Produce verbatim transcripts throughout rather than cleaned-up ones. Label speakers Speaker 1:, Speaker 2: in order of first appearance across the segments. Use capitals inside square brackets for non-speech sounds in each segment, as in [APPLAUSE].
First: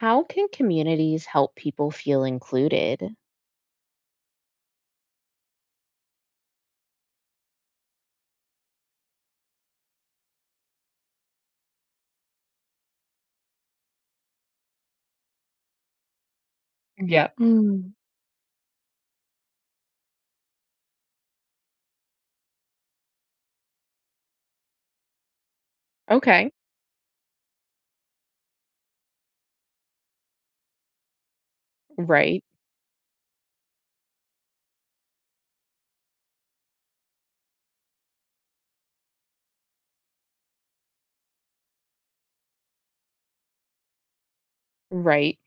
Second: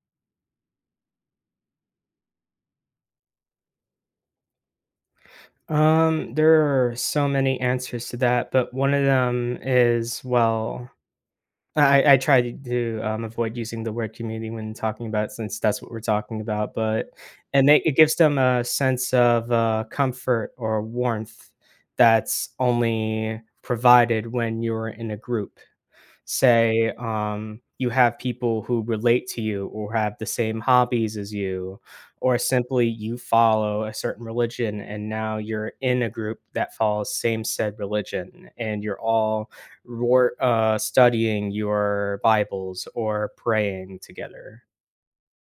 Speaker 1: How can communities help people feel included?
Speaker 2: Um, there are so many answers to that, but one of them is well, I I try to um, avoid using the word community when talking about it since that's what we're talking about, but
Speaker 1: Yeah.
Speaker 2: and
Speaker 1: Mm,
Speaker 2: they it gives them a sense of uh, comfort or warmth that's only provided when you're in a group.
Speaker 1: Okay.
Speaker 2: Say, um, you have people who relate to you or have the same hobbies as you, or
Speaker 1: Right.
Speaker 2: simply you follow a certain religion and now you're in a group that follows same said religion and you're all wor uh, studying your Bibles or praying together,
Speaker 1: Right.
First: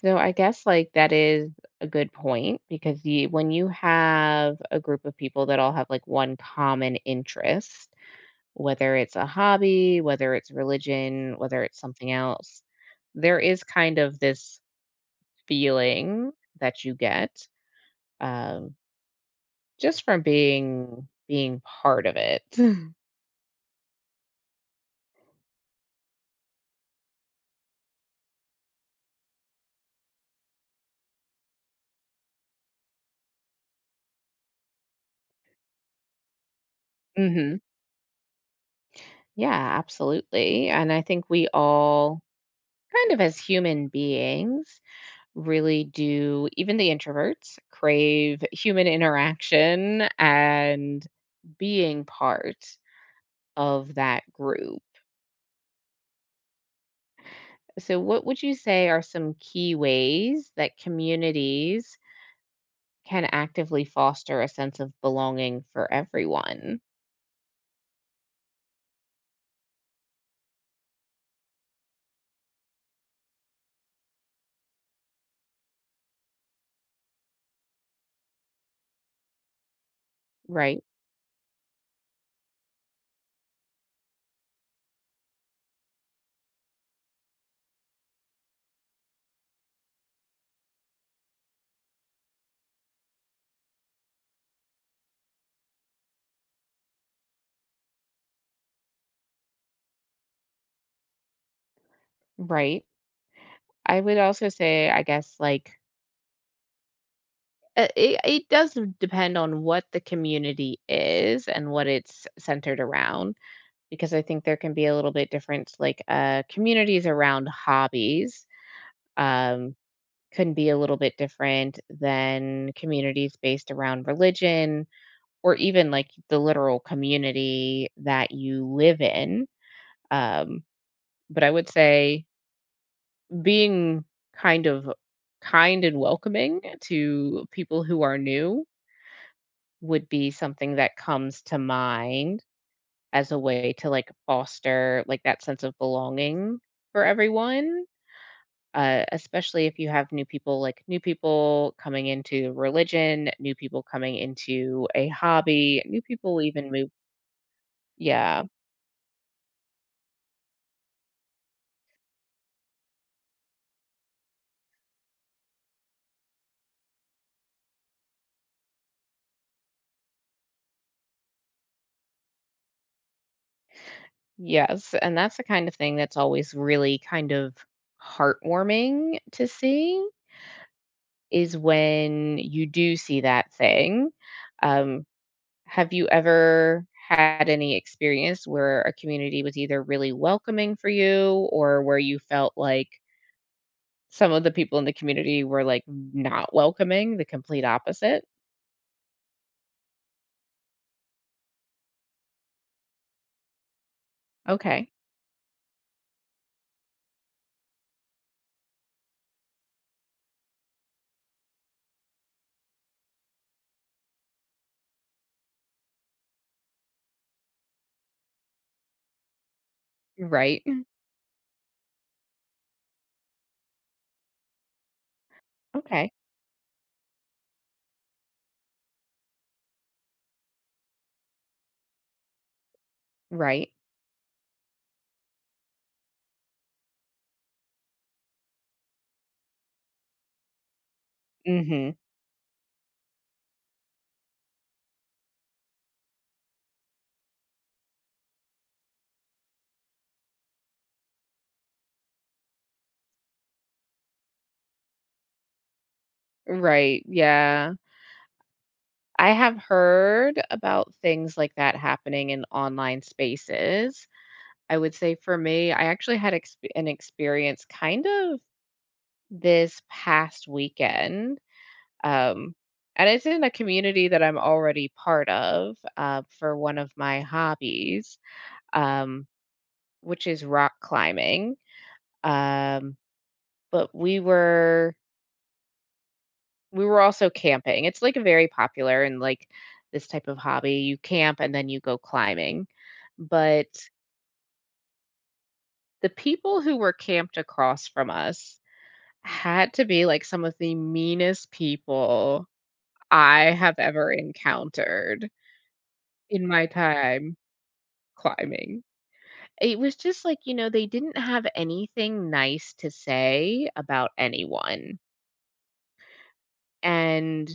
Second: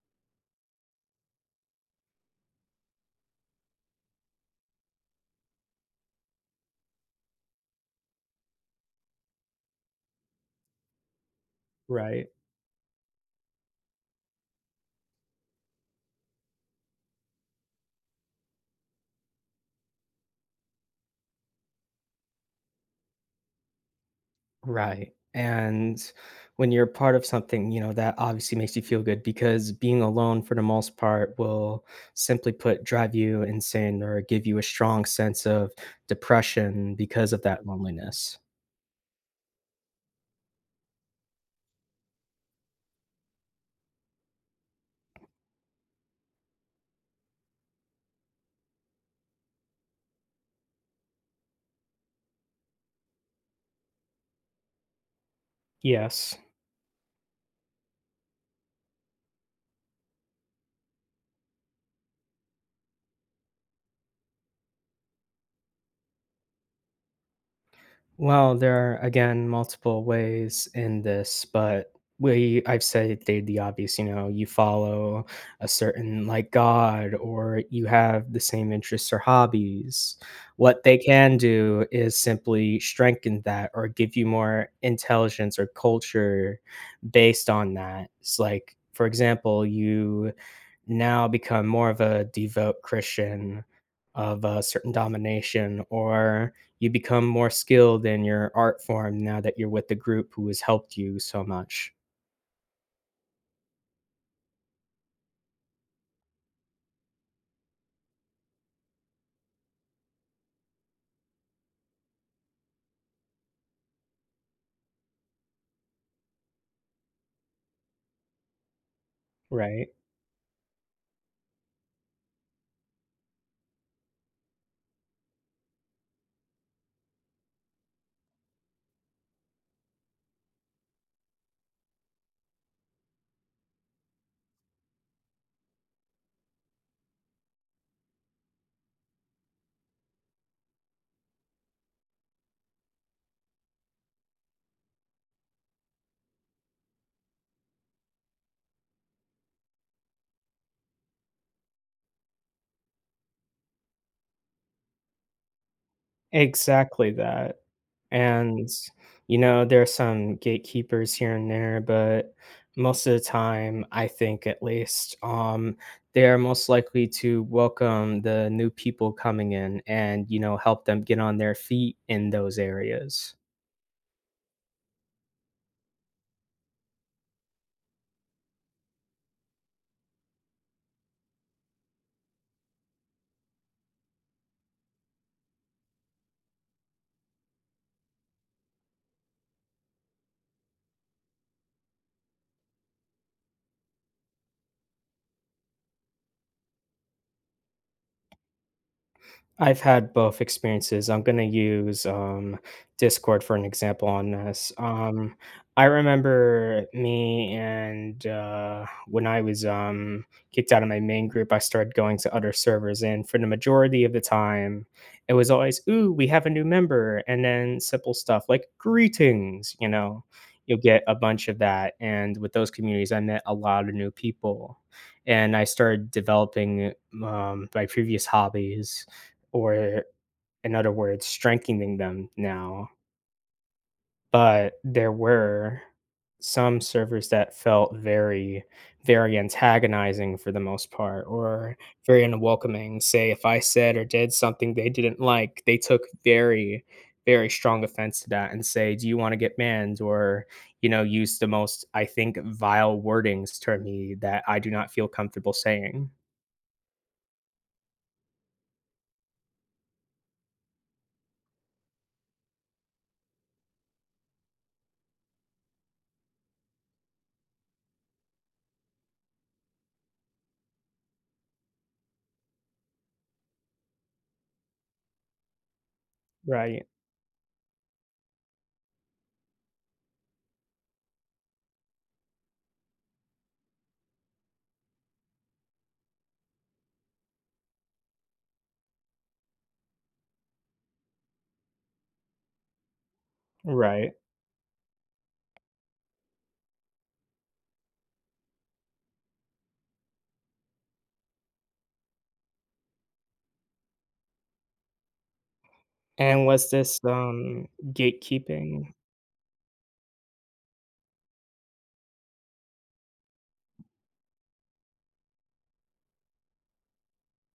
Speaker 1: So I guess like that is a good point because you, when you have a group of people that all have like one common interest, whether it's a hobby, whether it's religion, whether it's something
Speaker 2: right?
Speaker 1: else, there is kind of this feeling that you get um, just from being being part of it. [LAUGHS]
Speaker 2: Right. And when you're part of something, you know, that obviously makes you feel good because being alone for the most part will simply put drive you insane or give you a strong sense of depression because of
Speaker 1: hmm
Speaker 2: that loneliness.
Speaker 1: Yeah, absolutely. And I think we all, kind of as human beings, really do, even the introverts, crave human interaction and being part of that group.
Speaker 2: Yes.
Speaker 1: So, what would you say are some key ways that communities can actively foster a sense of belonging for everyone?
Speaker 2: Well, there are again multiple ways in this, but we I've said they the obvious, you know, you follow a certain like god or you have the same interests or hobbies.
Speaker 1: Right,
Speaker 2: What they can do is simply strengthen that or give you more intelligence or culture based on that. It's like, for example, you now become more of a devout Christian of a certain domination or you become more skilled in your art form now that you're with the group who has helped you so much,
Speaker 1: right. I would also say, I guess, like Uh, it it does depend on what the community is and what it's centered around, because I think there can be a little bit different, like, uh, communities around hobbies, um,
Speaker 2: right?
Speaker 1: can be a little bit different than communities based around religion or even, like, the literal community that you live in, um, but I would say being kind of kind and welcoming to people who are new would be something that comes to mind as a way to, like, foster, like, that sense of belonging for everyone, uh, especially if you have new people like, new people coming into religion, new people coming into a hobby, new people even move.
Speaker 2: Exactly that.
Speaker 1: Yeah.
Speaker 2: And, you know, there are some gatekeepers here and there, but most of the time, I think at least, um, they are most likely to welcome the new people coming in and, you know, help them get on their feet in those areas.
Speaker 1: Yes, and that's the kind of thing that's always really kind of heartwarming to see, is when you do see that thing, um Have you ever had any experience where a community was either really welcoming for you or where you felt like some of the people in the community were, like, not welcoming, the complete opposite?
Speaker 2: I've had both experiences. I'm gonna use um, Discord for an example on this.
Speaker 1: Okay.
Speaker 2: Um, I remember me and uh, when I was um, kicked out of my main group, I started going to other servers, and for the majority of the time, it was always, "Ooh, we have a new member," and then simple stuff like "Greetings," you know.
Speaker 1: Right.
Speaker 2: You'll get a bunch of that, and with those communities, I met a lot of new people, and I started
Speaker 1: Okay.
Speaker 2: developing um, my previous hobbies or in other words, strengthening them now.
Speaker 1: Right.
Speaker 2: But there were some servers that felt very, very antagonizing for the most part or
Speaker 1: Mhm.
Speaker 2: very unwelcoming. Say, if I said or did something they didn't like, they took very, very strong offense to that and say, "Do you want to get banned?" Or, you know, use the most, I think, vile wordings to me that I do not feel comfortable saying.
Speaker 1: Right, yeah. I have heard about things like that happening in online spaces. I would say for me, I actually had exp an experience kind of this past weekend. Um, and it's in a community that I'm already part of uh, for one
Speaker 2: Right.
Speaker 1: of my hobbies, um, which is rock climbing. Um, but we were we were also camping. It's like very popular in like this type of hobby. You camp and then you go climbing. But
Speaker 2: Right.
Speaker 1: the people who were camped across from us had to be like some of the meanest people I have ever encountered in
Speaker 2: And
Speaker 1: my
Speaker 2: was this
Speaker 1: time
Speaker 2: um
Speaker 1: climbing.
Speaker 2: gatekeeping?
Speaker 1: It was just like, you know, they didn't have anything nice to say about anyone. And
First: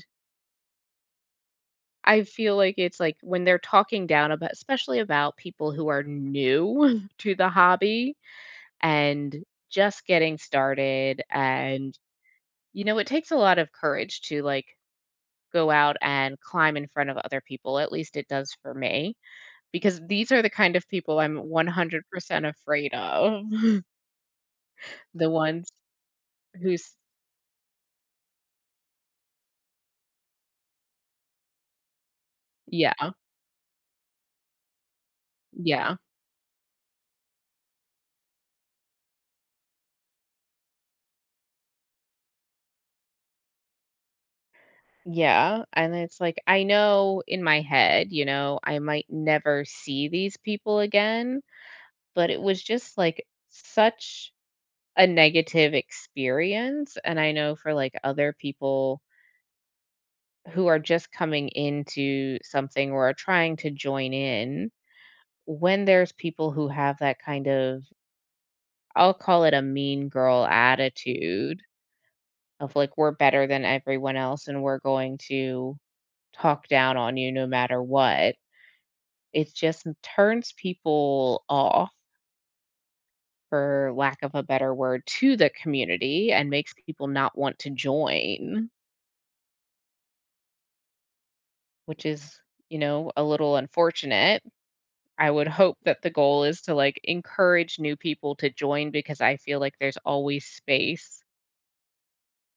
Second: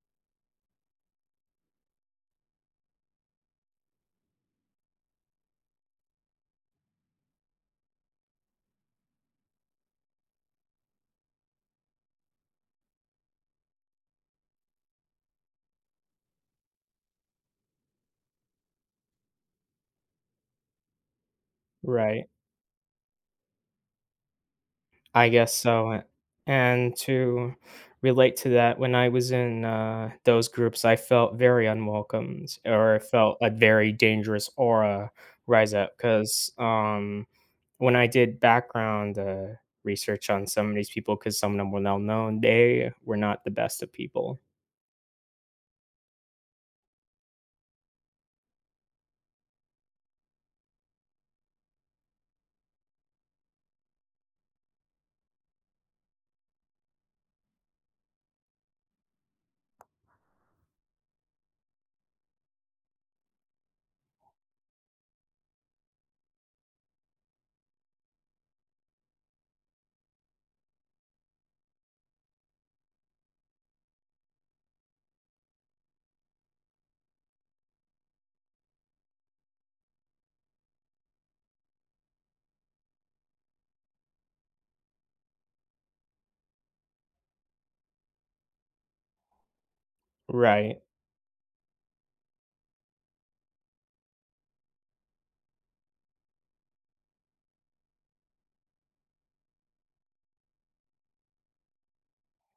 Speaker 1: I feel like it's like when they're talking down about, especially about people who are new [LAUGHS] to the hobby and just getting started. And, you know, it takes a lot of courage to like go out and climb in front of other people. At least it does for me, because these are the kind of people I'm
Speaker 2: Right.
Speaker 1: one hundred percent afraid of. [LAUGHS] the
Speaker 2: I guess
Speaker 1: ones
Speaker 2: so,
Speaker 1: who's,
Speaker 2: and to relate to that, when I was in, uh, those groups, I felt very unwelcomed, or I
Speaker 1: yeah,
Speaker 2: felt a very dangerous aura rise
Speaker 1: yeah.
Speaker 2: up 'cause, um, when I did background, uh, research on some of these people, because some of them were well known, they were not the best of people.
Speaker 1: Yeah, and it's like I know in my head, you know, I might never see these people again, but it was just like such a negative experience and I know for like other people who are just coming into something or are trying to join in, when there's people who have that kind of I'll call it a mean girl attitude of like we're better than everyone else and we're going to talk down on you no matter what. It just m turns people off, for lack of a better word, to the community and makes people not want to join,
Speaker 2: Right.
Speaker 1: which is, you know, a little unfortunate. I would [LAUGHS] hope that the goal is to, like, encourage new people to join because I feel like there's always space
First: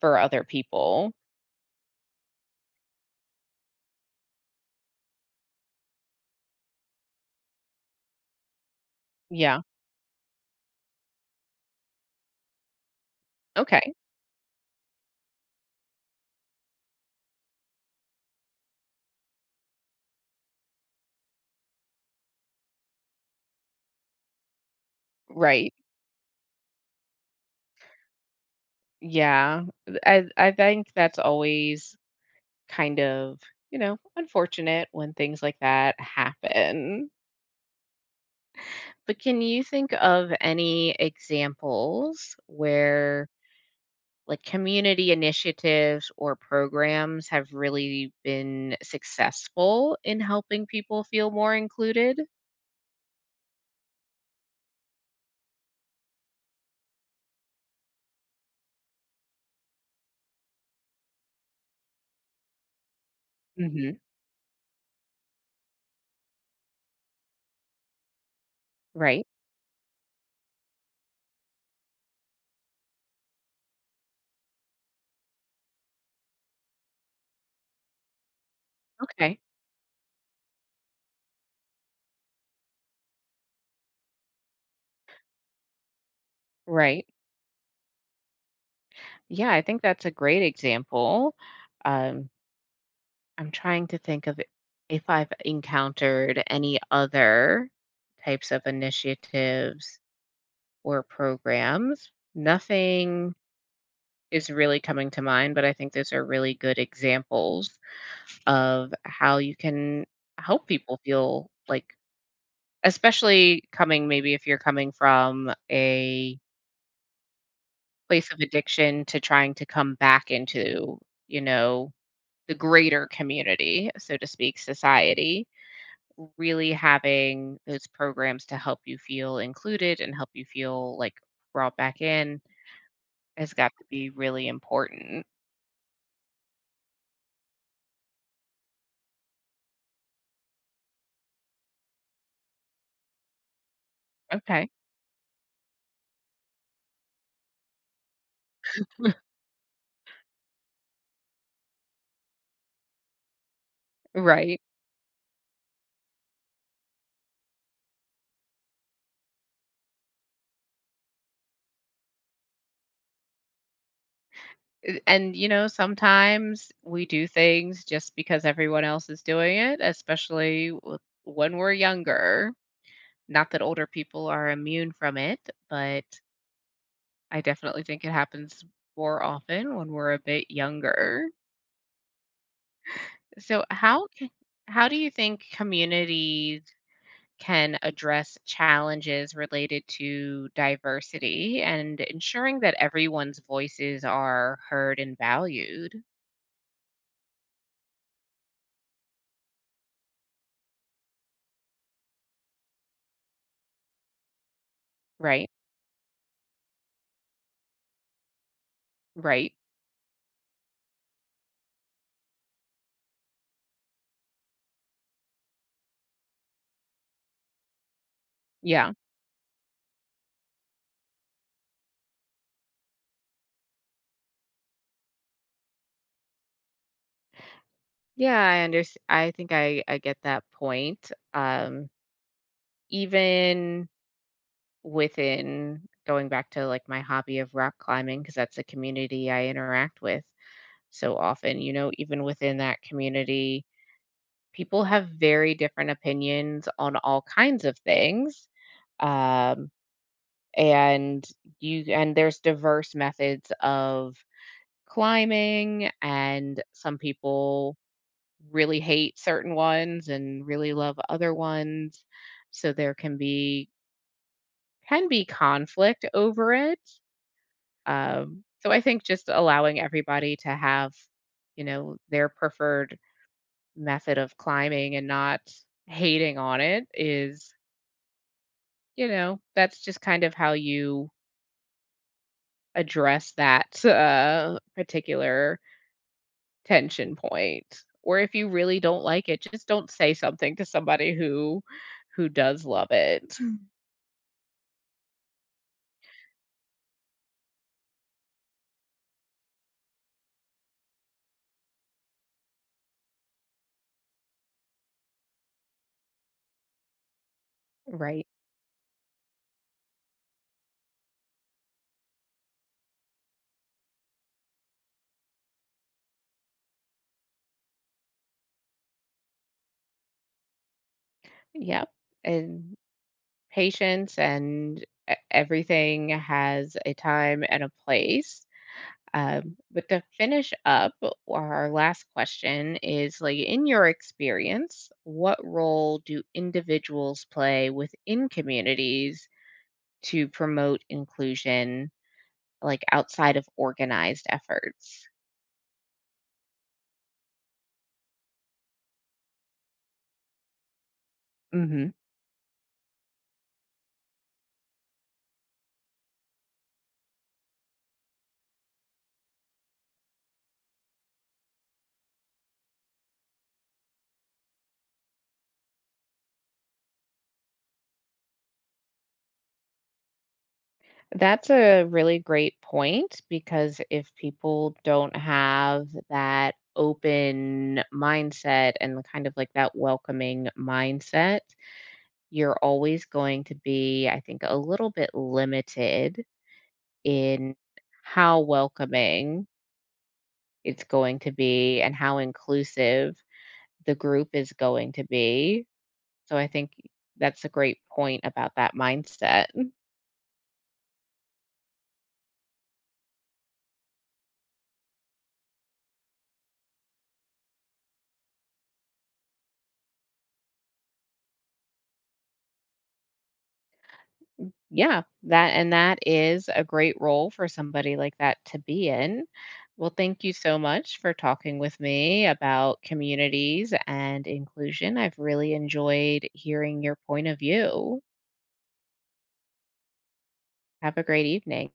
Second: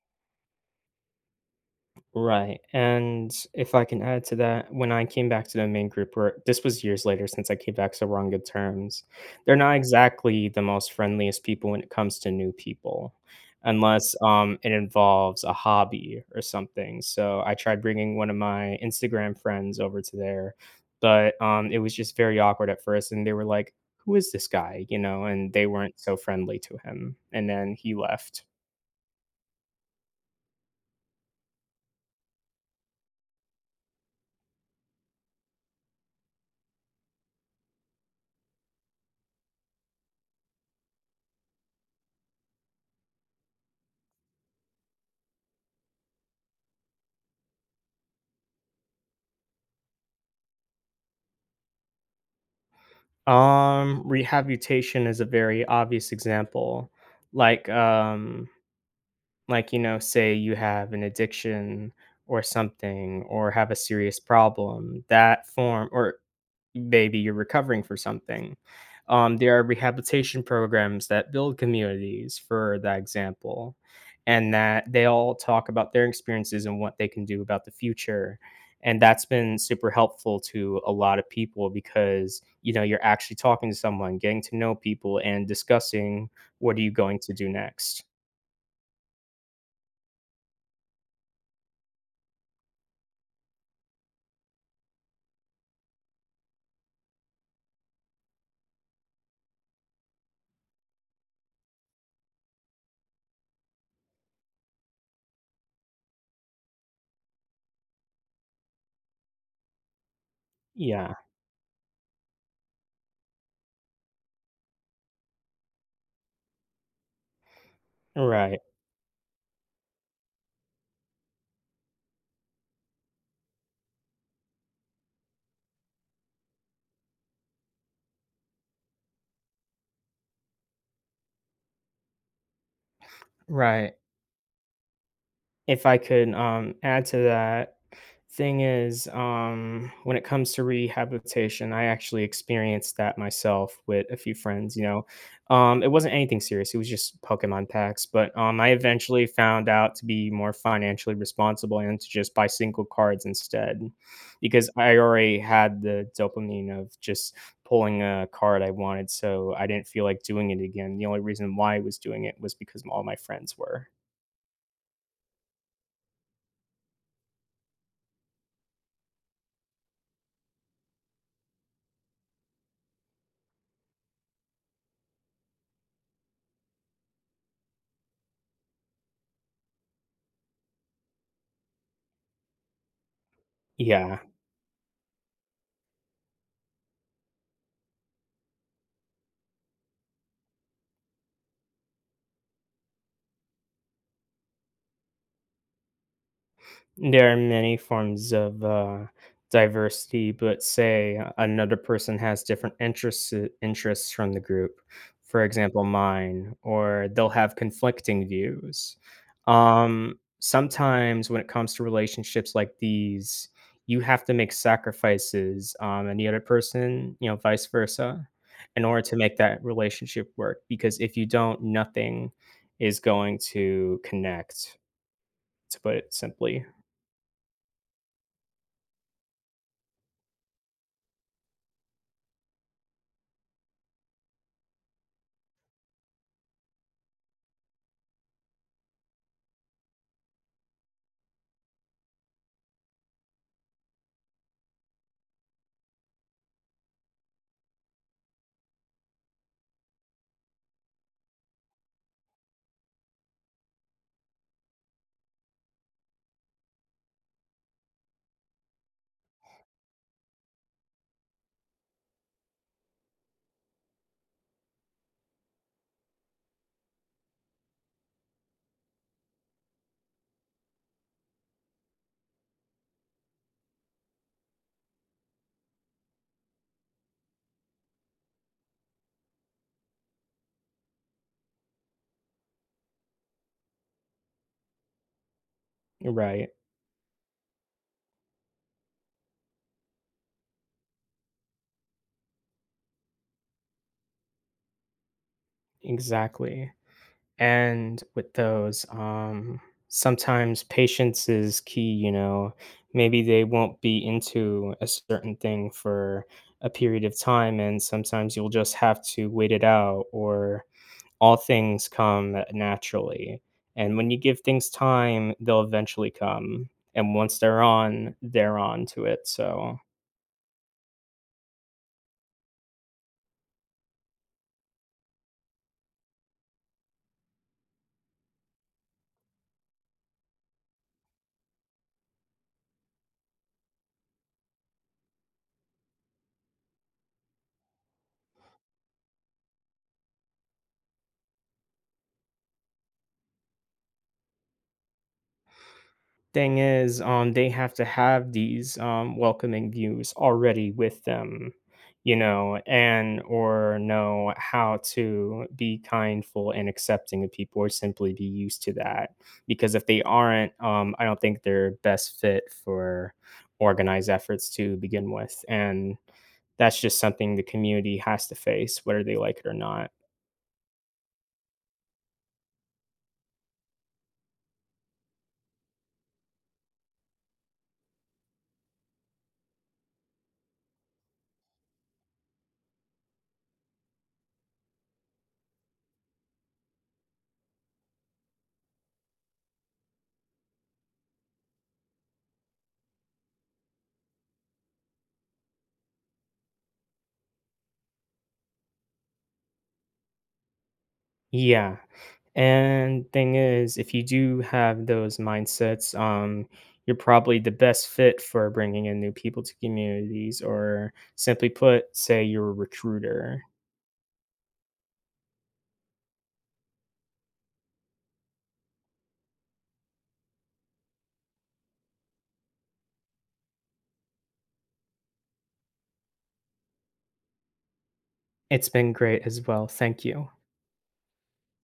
Speaker 1: for other people.
Speaker 2: Right, and if I can add to that, when I came back to the main group where this was years later since I came back, so we're on good terms. They're
Speaker 1: Yeah.
Speaker 2: not exactly the most friendliest people when it comes to new people,
Speaker 1: Okay.
Speaker 2: unless, um, it involves a hobby or something, so I tried bringing one of my Instagram friends over to there, but, um, it was just very awkward at first, and they were like, "Who is this guy?" You know, and they
Speaker 1: Right.
Speaker 2: weren't so friendly to him, and then he left.
Speaker 1: Yeah. I I think that's always kind of, you know, unfortunate when things like that happen. But can you think of any examples where like community initiatives or programs have really been successful in helping people feel more included?
Speaker 2: Um, rehabilitation is a very obvious example. Like, um, like you know, say you have an addiction or something, or have a
Speaker 1: hmm
Speaker 2: serious problem. That form, or maybe you're recovering for something.
Speaker 1: Right.
Speaker 2: Um, there are rehabilitation programs that build communities, for that example, and that they all talk about their experiences and what they can do about the future. And that's
Speaker 1: Okay.
Speaker 2: been super helpful to a lot of people because you know you're actually talking to someone, getting to know people, and discussing what are you
Speaker 1: Right.
Speaker 2: going to do next.
Speaker 1: Yeah, I think that's a great example. Um, I'm trying to think of if I've encountered any other types of initiatives or programs. Nothing is really coming to mind, but I think those are really good examples of how you can help people
Speaker 2: Yeah,
Speaker 1: feel like especially coming maybe if you're coming from a place of
Speaker 2: right,
Speaker 1: addiction to trying to come back into, you know, the greater community, so to speak, society, really having those programs to help you feel included and help you feel like brought back in has got to
Speaker 2: right.
Speaker 1: be really important.
Speaker 2: If I could, um, add to that, thing is, um, when it comes to rehabilitation, I actually experienced that myself with a few
Speaker 1: Okay.
Speaker 2: friends, you know? Um, it wasn't anything serious, it was just Pokemon packs, but, um, I eventually
Speaker 1: [LAUGHS]
Speaker 2: found out to be more financially responsible and to just buy single cards instead
Speaker 1: Right.
Speaker 2: because I already had the dopamine of just pulling a card I wanted, so I didn't feel like doing it again. The only reason why I was doing it was because all my friends were.
Speaker 1: Uh, And you know, sometimes we do things just because everyone else is doing it, especially w- when we're younger. Not that older people are immune from it, but I definitely think it happens more often when we're a bit younger. So how
Speaker 2: Yeah.
Speaker 1: c- how do you think communities can address challenges related to diversity and ensuring that everyone's voices are heard and valued,
Speaker 2: There are many forms of uh, diversity, but say another person has different interests uh, interests from the group. For
Speaker 1: right?
Speaker 2: example, mine, or they'll have conflicting views.
Speaker 1: Right.
Speaker 2: Um, sometimes, when it comes to relationships like these, you have to make sacrifices, um, and the other person, you know, vice versa, in
Speaker 1: Yeah.
Speaker 2: order to make that relationship work. Because if you don't, nothing is going to connect. To put it simply,
Speaker 1: Yeah, I understand. I think I I get that point. Um, even within going back to, like, my hobby of rock climbing, because that's a community I interact with so often, you know, even within that community, people have very different opinions on all kinds of things, um, and you and there's diverse methods of climbing, and some people really hate certain ones and really love other ones. So there can be can be conflict over it. Um, so I think just allowing everybody to have, you know, their preferred method of climbing and not hating on it is, you know, that's just kind of how you address that uh, particular
Speaker 2: right?
Speaker 1: tension point. Or if you really don't like it, just don't say something to somebody who who does love it.
Speaker 2: Exactly. And with those, um, sometimes patience is key, you know. Maybe they won't be into a certain thing for a period of time, and
Speaker 1: Right.
Speaker 2: sometimes you'll just have to wait it out, or all things come naturally. And when you give things time, they'll eventually come. And once they're on, they're on to it. So
Speaker 1: Yep. And patience and e- everything has a time and a place. Um, but to finish up, our last question is like, in your experience, what role do individuals play within communities to promote inclusion, like outside of organized efforts?
Speaker 2: thing is, um, they have to have these um, welcoming views already with them,
Speaker 1: Mhm.
Speaker 2: you know, and or know how to be kindful and accepting of people, or simply be used to that. Because if they aren't, um, I don't think they're best fit for organized efforts to begin with, and that's just something the community has to face, whether they like it or not.
Speaker 1: That's a really great point because if people don't have that open mindset and the kind of like that welcoming mindset, you're always going to be, I think, a little bit limited in how welcoming it's going to be and how inclusive the group is going to be. So I think that's a great point about that mindset.
Speaker 2: Yeah. And thing is, if you do have those mindsets, um, you're probably the best fit for bringing in new people to communities, or simply put, say you're a recruiter.
Speaker 1: Yeah, that and that is a great role for somebody like that to be in. Well, thank you so much for talking with me about communities and inclusion. I've really enjoyed hearing your point of view.
Speaker 2: It's been great as well. Thank you.
Speaker 1: Have a great evening.